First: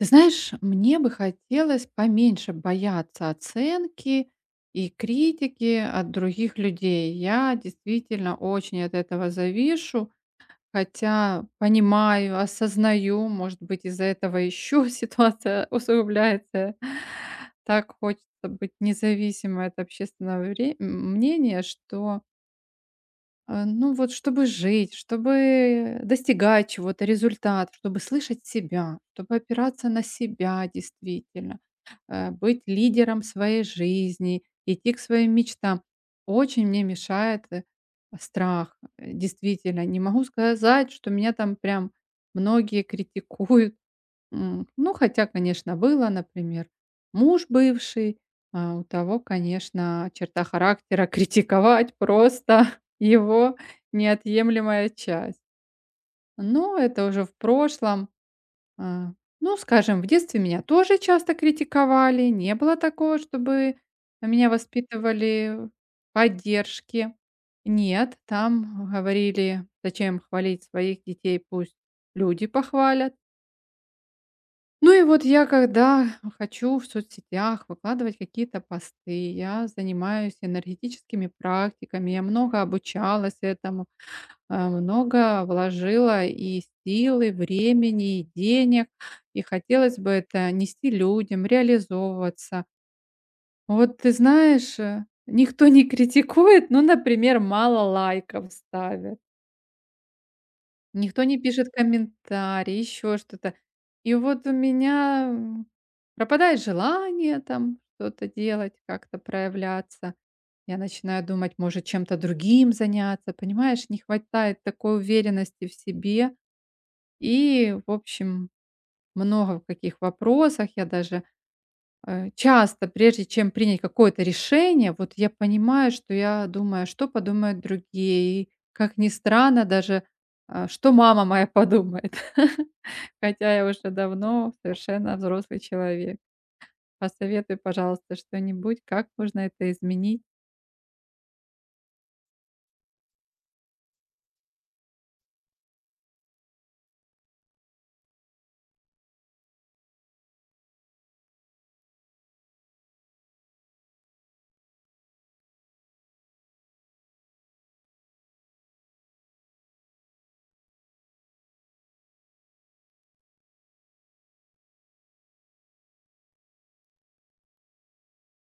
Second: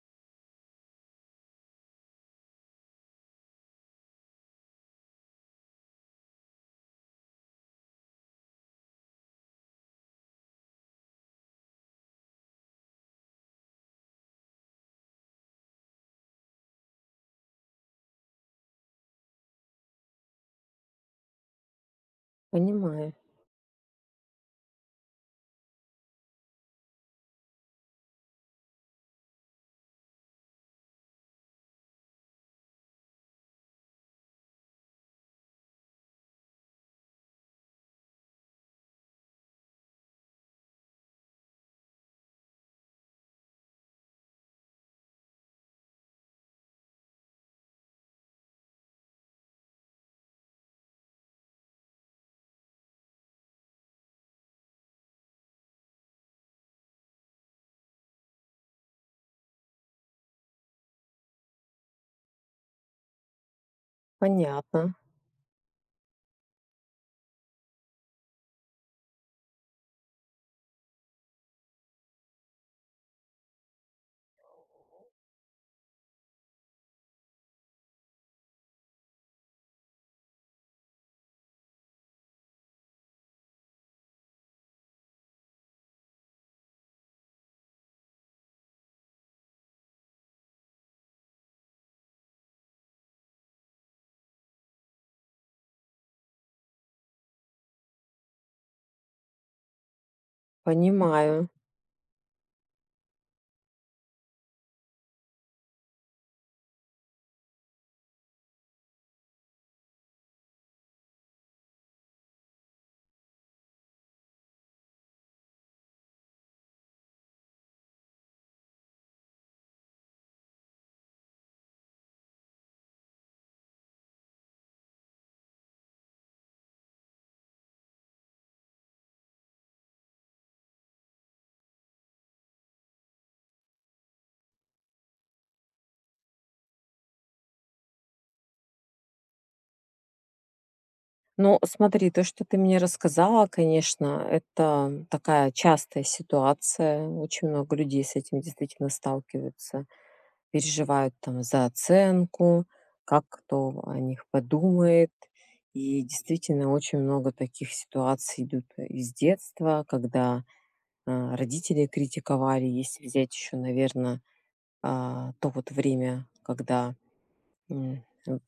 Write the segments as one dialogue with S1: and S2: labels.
S1: Ты знаешь, мне бы хотелось поменьше бояться оценки и критики от других людей. Я действительно очень от этого завишу, хотя понимаю, осознаю, может быть, из-за этого еще ситуация усугубляется. Так хочется быть независимой от общественного мнения, что
S2: Понимаю.
S1: Вот чтобы жить, чтобы достигать чего-то, результат, чтобы слышать себя, чтобы опираться на себя действительно, быть лидером своей жизни, идти к своим мечтам. Очень мне мешает, страх. Действительно, не могу сказать, что меня там прям многие критикуют. М, ну, хотя, конечно, было, например, муж бывший, а, у того, конечно, черта характера критиковать просто его неотъемлемая часть. Но это уже в прошлом. А, ну, скажем, в детстве меня тоже часто критиковали. Не было такого, чтобы меня
S2: Понятно.
S1: воспитывали в поддержке. Нет, там говорили: "Зачем хвалить своих детей? Пусть люди похвалят". Ну и вот я, когда хочу в соцсетях выкладывать какие-то посты, я занимаюсь энергетическими практиками, я много обучалась этому, а, много вложила и силы, времени, и денег, и хотелось бы это нести людям, реализовываться. Вот ты знаешь, никто не критикует, ну, например, мало лайков ставят. Никто не
S2: Понимаю.
S1: пишет комментарии, еще что-то. И вот у меня, м, пропадает желание там что-то делать, как-то проявляться. Я начинаю думать, может, чем-то другим заняться, понимаешь? Не хватает такой уверенности в себе. И, в общем, много в каких вопросах я даже часто, прежде чем принять какое-то решение, вот я понимаю, что я думаю, а что подумают другие. И, как ни странно, даже а, что мама моя подумает. Хотя я уже давно совершенно взрослый человек. Посоветуй, пожалуйста, что-нибудь, как можно это изменить.
S2: Ну, смотри, то, что ты мне рассказала, конечно, это такая частая ситуация. Очень много людей с этим действительно сталкиваются. Переживают там за оценку, как кто о них подумает. И действительно очень много таких ситуаций идут из детства, когда родители критиковали, если взять еще, наверное, то вот время, когда М, в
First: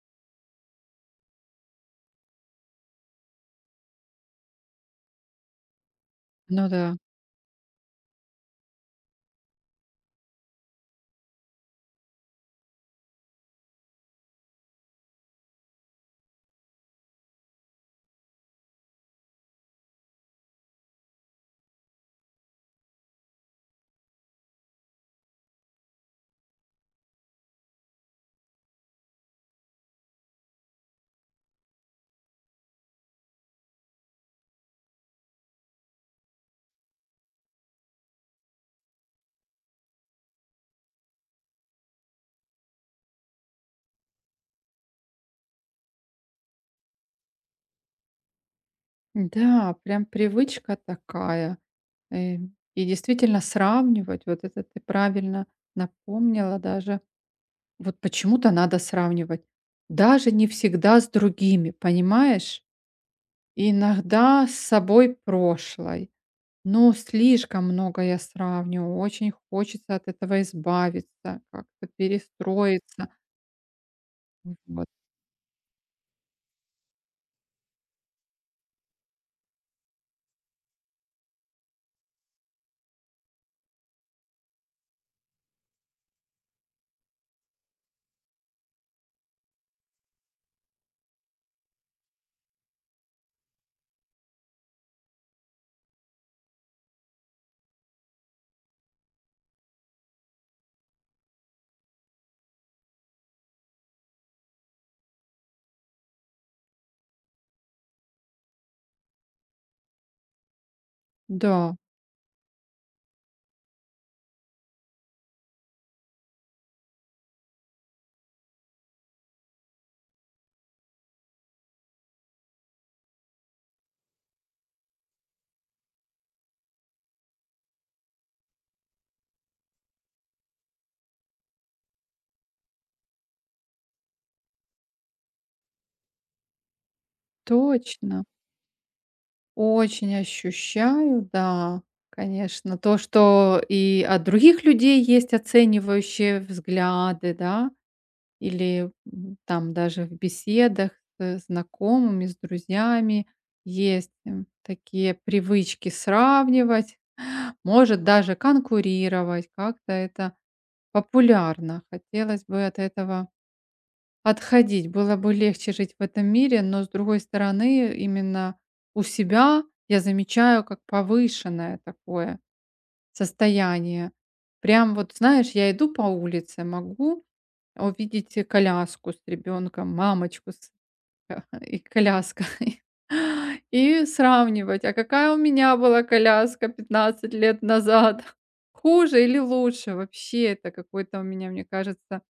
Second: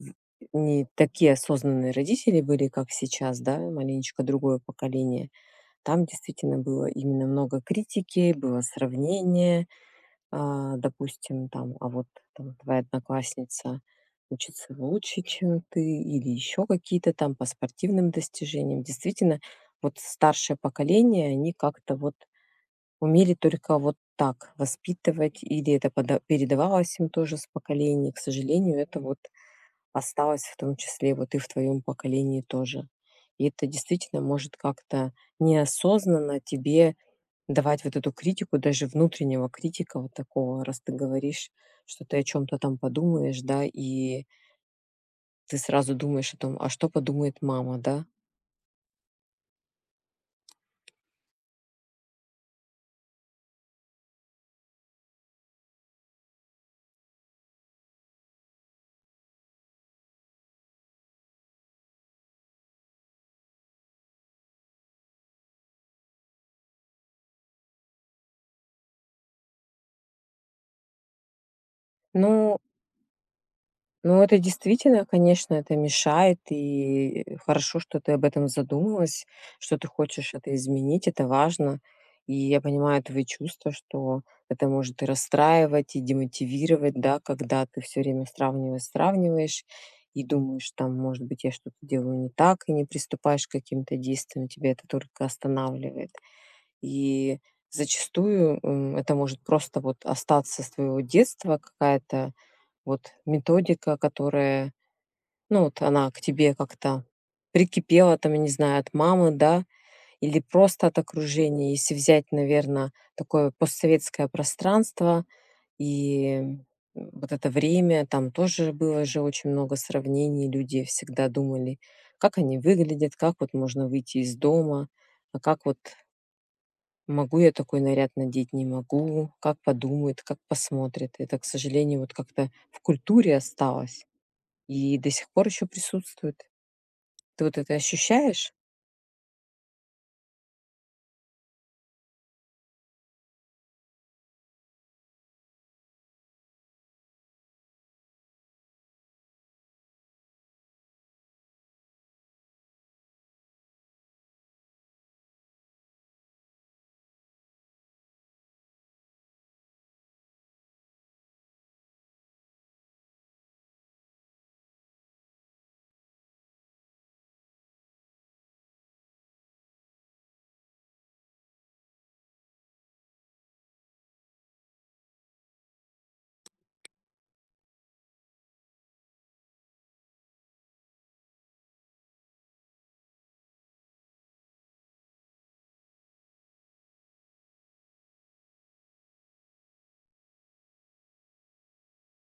S2: не такие осознанные родители были, как сейчас, да, маленечко другое поколение. Там действительно
S1: Ну
S2: было
S1: да.
S2: именно много критики, было сравнение. Допустим, там, а вот там твоя одноклассница учится лучше, чем ты, или еще какие-то там по спортивным достижениям. Действительно, вот старшее поколение, они как-то вот умели только вот так воспитывать, или это передавалось им тоже с поколения. К сожалению, это вот осталось, в том числе вот и в твоем поколении тоже. И это действительно может как-то неосознанно тебе давать вот эту критику, даже внутреннего критика вот такого, раз ты говоришь, что ты о чем-то там подумаешь, да, и ты сразу думаешь о том, а что подумает мама, да.
S1: Да, прям привычка такая. Э, И действительно сравнивать, вот это ты правильно напомнила даже. Вот почему-то надо сравнивать. Даже не всегда с другими, понимаешь? Иногда с собой прошлой. Но слишком много я сравниваю. Очень хочется от этого избавиться, как-то
S2: Ну,
S1: перестроиться.
S2: Ну, это
S1: Вот.
S2: действительно, конечно, это мешает, и хорошо, что ты об этом задумалась, что ты хочешь это изменить, это важно. И я понимаю твои чувства, что это может и расстраивать, и демотивировать, да, когда ты все время сравниваешь, сравниваешь, и думаешь, там, может быть, я что-то делаю не так, и не приступаешь к каким-то действиям, тебя это только останавливает. И зачастую это может просто вот остаться с твоего детства какая-то вот методика, которая, ну, вот она к тебе как-то прикипела, там, я не знаю, от мамы, да, или просто от окружения,
S1: Да,
S2: если взять, наверное, такое постсоветское пространство и вот это время, там тоже было же очень много сравнений, люди всегда думали, как они выглядят, как вот можно выйти из дома, а как вот могу я такой наряд надеть, не могу, как подумают, как посмотрят. Это, к сожалению, вот как-то в культуре осталось. И до сих пор еще присутствует. Ты вот это
S1: точно.
S2: ощущаешь?
S1: Очень ощущаю, да, конечно, то, что и от других людей есть оценивающие взгляды, да, или, м, там даже в беседах с знакомыми, с друзьями есть, м, такие привычки сравнивать, может, даже конкурировать. Как-то это популярно. Хотелось бы от этого отходить. Было бы легче жить в этом мире, но, с другой стороны, именно у себя я замечаю, как повышенное такое состояние. Прям вот, знаешь, я иду по улице, могу увидеть, коляску с ребенком, мамочку с и коляска. И сравнивать: а какая у меня была коляска 15 лет назад? Хуже или лучше? Вообще это какой-то у меня, мне кажется,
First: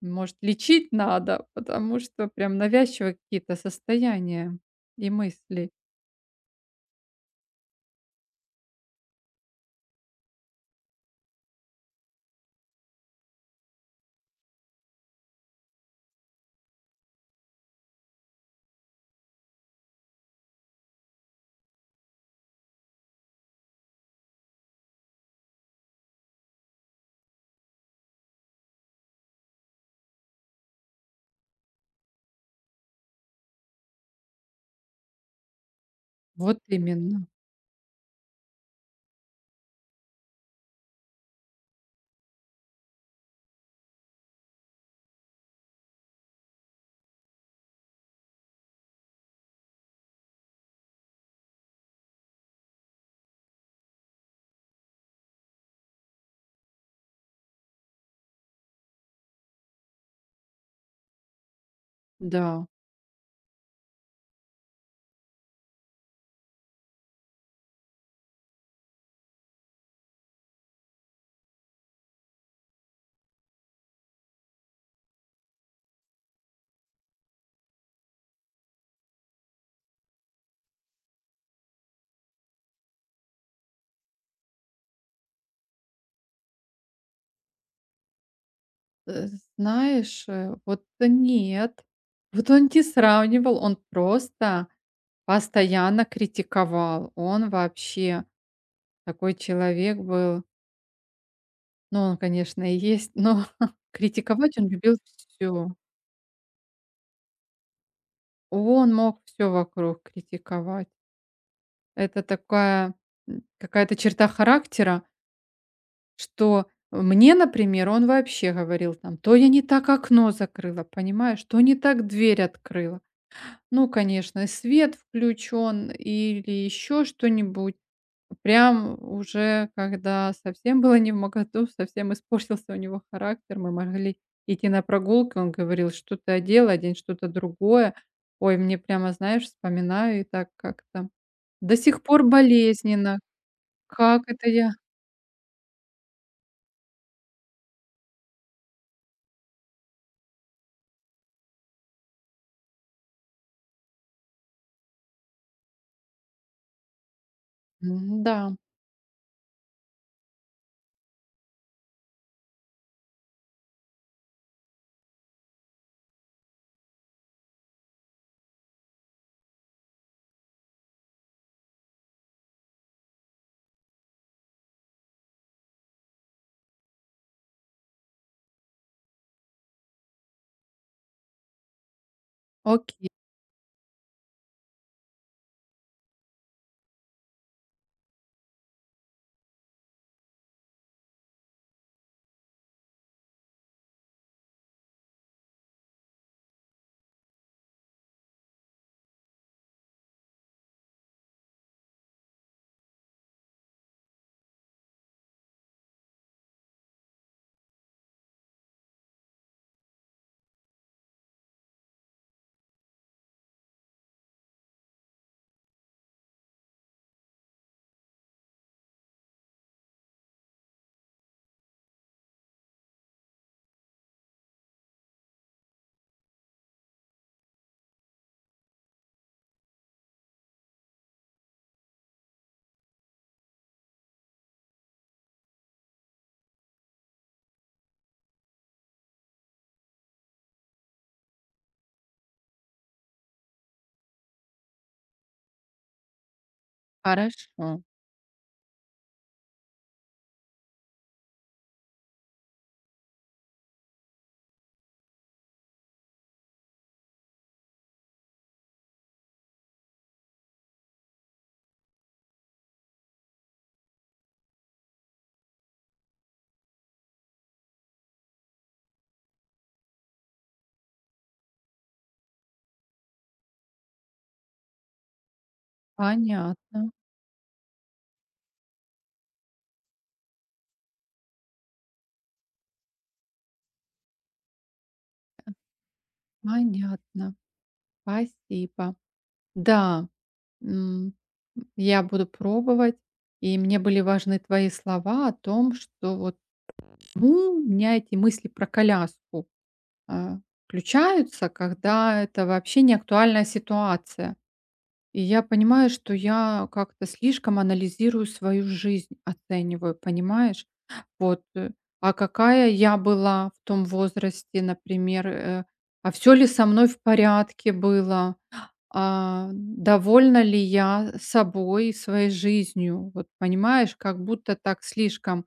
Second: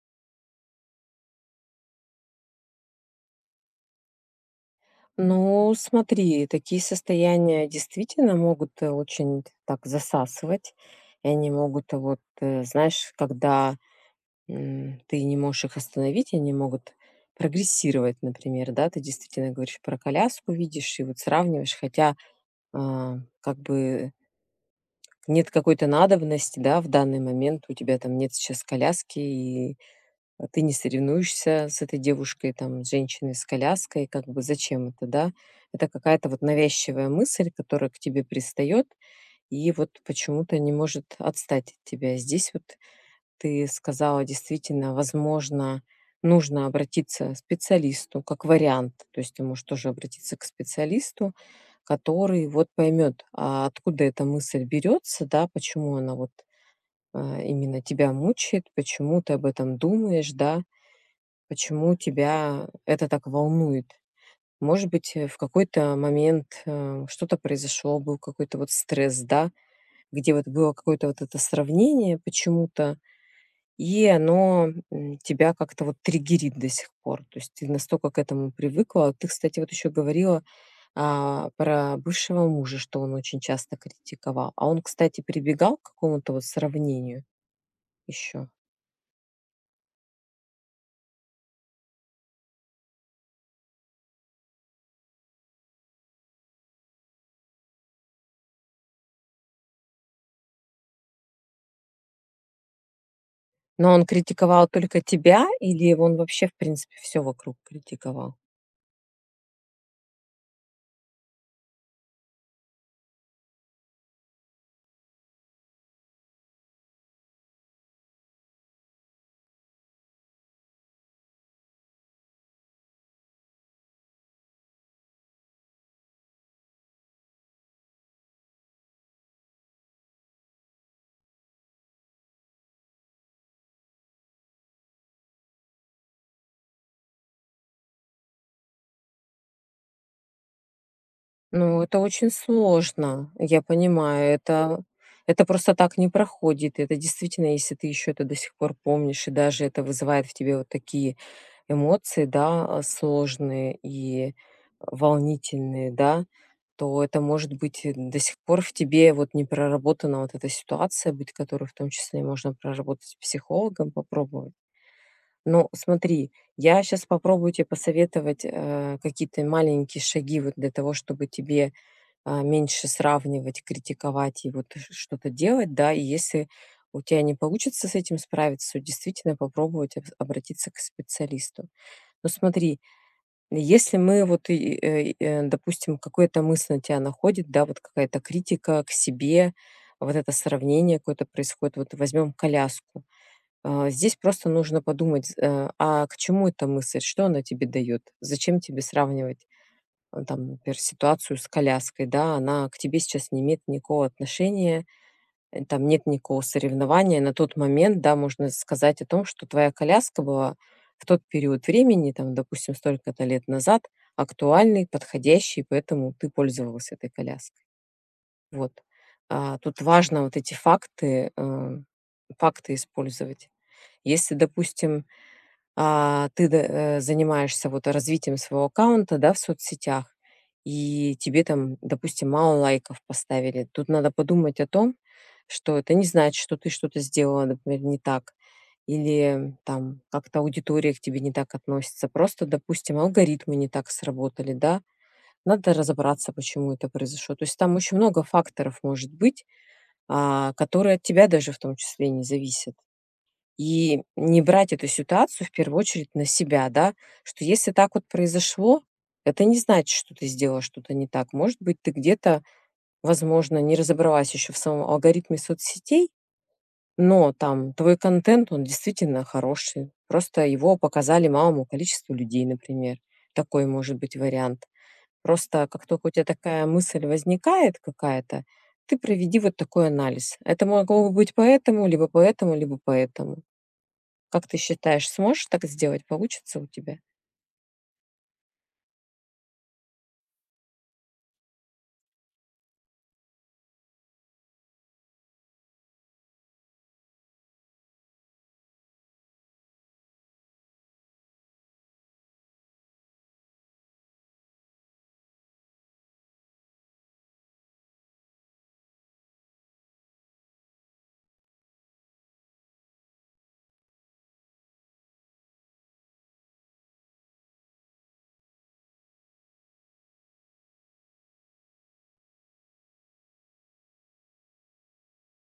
S1: может, лечить надо, потому что прям навязчивые какие-то состояния и мысли.
S2: Ну, смотри, такие состояния действительно могут очень так засасывать. И они могут, вот, знаешь, когда ты не можешь их остановить, они могут прогрессировать, например, да, ты действительно говоришь про коляску, видишь и вот сравниваешь, хотя как бы нет какой-то надобности, да, в данный момент у тебя там нет сейчас коляски и ты не соревнуешься с этой девушкой, там, с женщиной с коляской, как бы зачем это, да? Это какая-то вот
S1: Вот
S2: навязчивая
S1: именно,
S2: мысль, которая к тебе пристает и вот почему-то не может отстать от тебя. Здесь вот ты сказала, действительно, возможно, нужно обратиться к специалисту как вариант. То есть ты можешь тоже обратиться к специалисту, который вот поймет, а откуда эта мысль берется, да, почему она вот именно тебя мучает, почему ты об этом думаешь, да, почему
S1: да.
S2: тебя это так волнует? Может быть, в какой-то момент, что-то произошло, был какой-то вот стресс, да, где вот было какое-то вот это сравнение почему-то, и оно, тебя как-то вот триггерит до сих пор. То есть ты настолько к этому привыкла. Ты, кстати, вот еще говорила, про бывшего мужа, что он очень часто критиковал. А он, кстати, прибегал к какому-то вот сравнению еще?
S1: Э, знаешь, вот нет, вот он не сравнивал, он просто постоянно критиковал. Он вообще такой человек был. Ну, он, конечно, и есть, но
S2: Но он
S1: критиковать
S2: критиковал
S1: он любил
S2: только тебя
S1: все.
S2: или он вообще, в принципе, все вокруг критиковал?
S1: Он мог все вокруг критиковать. Это такая, м, какая-то черта характера, что мне, например, он вообще говорил там: "То я не так окно закрыла, понимаешь, то не так дверь открыла". Ну, конечно, и свет включен или еще что-нибудь. Прям уже когда совсем было не в моготу, совсем испортился у него характер, мы могли идти на прогулки, он говорил: "Что-то одел, одень что-то другое". Ой, мне прямо, знаешь, вспоминаю и так как-то до
S2: Ну, это
S1: сих пор
S2: очень
S1: болезненно.
S2: сложно, я
S1: Как
S2: понимаю,
S1: это я.
S2: это просто так не проходит. Это действительно, если ты еще это до сих пор помнишь, и даже это вызывает в тебе вот такие эмоции, да, сложные и волнительные, да, то это может быть и до сих
S1: М-да,
S2: пор в тебе вот не проработана вот эта ситуация, быть которой в том числе можно проработать с психологом, попробовать. Но смотри, я сейчас попробую тебе посоветовать, какие-то маленькие шаги вот для того, чтобы тебе меньше сравнивать, критиковать и вот что-то делать, да, и если у тебя не получится с этим справиться, то действительно попробовать обратиться к специалисту. Но смотри,
S1: окей,
S2: если мы вот, допустим, какая-то мысль на тебя находит, да, вот какая-то критика к себе, вот это сравнение какое-то происходит, вот возьмем коляску. Здесь просто нужно подумать, а к чему эта мысль, что она тебе дает, зачем тебе сравнивать там, например, ситуацию с коляской, да, она к тебе сейчас не имеет никакого отношения, там нет никакого соревнования. На тот момент, да, можно сказать о том, что твоя коляска была в тот период времени, там, допустим, столько-то лет назад, актуальной, подходящей, поэтому ты пользовалась этой коляской. Вот. А, тут важно вот эти факты использовать. Если, допустим, ты занимаешься вот развитием своего аккаунта, да, в соцсетях, и тебе там, допустим, мало лайков поставили. Тут надо подумать о том, что это не значит, что ты что-то сделала, например, не так, или там как-то аудитория к тебе не так относится. Просто, допустим, алгоритмы не так сработали, да. Надо разобраться, почему это произошло. То есть
S1: хорошо,
S2: там очень много факторов может быть, которые от тебя даже в том числе не зависят. И не брать эту ситуацию в первую очередь на себя, да, что если так вот произошло, это не значит, что ты сделала что-то не так. Может быть, ты где-то, возможно, не разобралась еще в самом алгоритме соцсетей, но там твой контент, он действительно хороший. Просто его показали малому количеству людей, например. Такой может быть вариант. Просто как только у тебя такая
S1: понятно,
S2: мысль возникает какая-то, ты проведи вот такой анализ. Это могло бы быть поэтому, либо поэтому, либо поэтому. Как ты считаешь, сможешь так сделать? Получится у тебя?
S1: понятно. Спасибо. Да, м, я буду пробовать. И мне были важны твои слова о том, что вот ну, у меня эти мысли про коляску, а, включаются, когда это вообще не актуальная ситуация. И я понимаю, что я как-то слишком анализирую свою жизнь, оцениваю, понимаешь? Вот, а какая я была в том возрасте, например, а все ли со мной в порядке было, а, довольна ли я собой и своей жизнью? Вот понимаешь, как будто так слишком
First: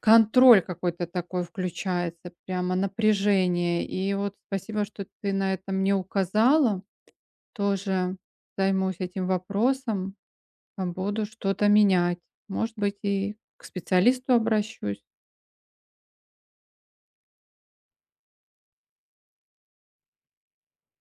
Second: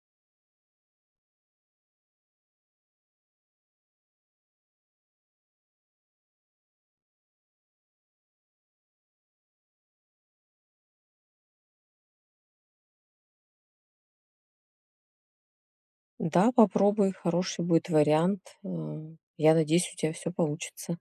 S1: контроль какой-то такой включается, прямо напряжение. И вот спасибо, что ты на это мне указала. Тоже займусь этим вопросом, а буду что-то менять. Может быть, и к специалисту обращусь.
S2: Да, попробуй, хороший будет вариант. Я надеюсь, у тебя все получится.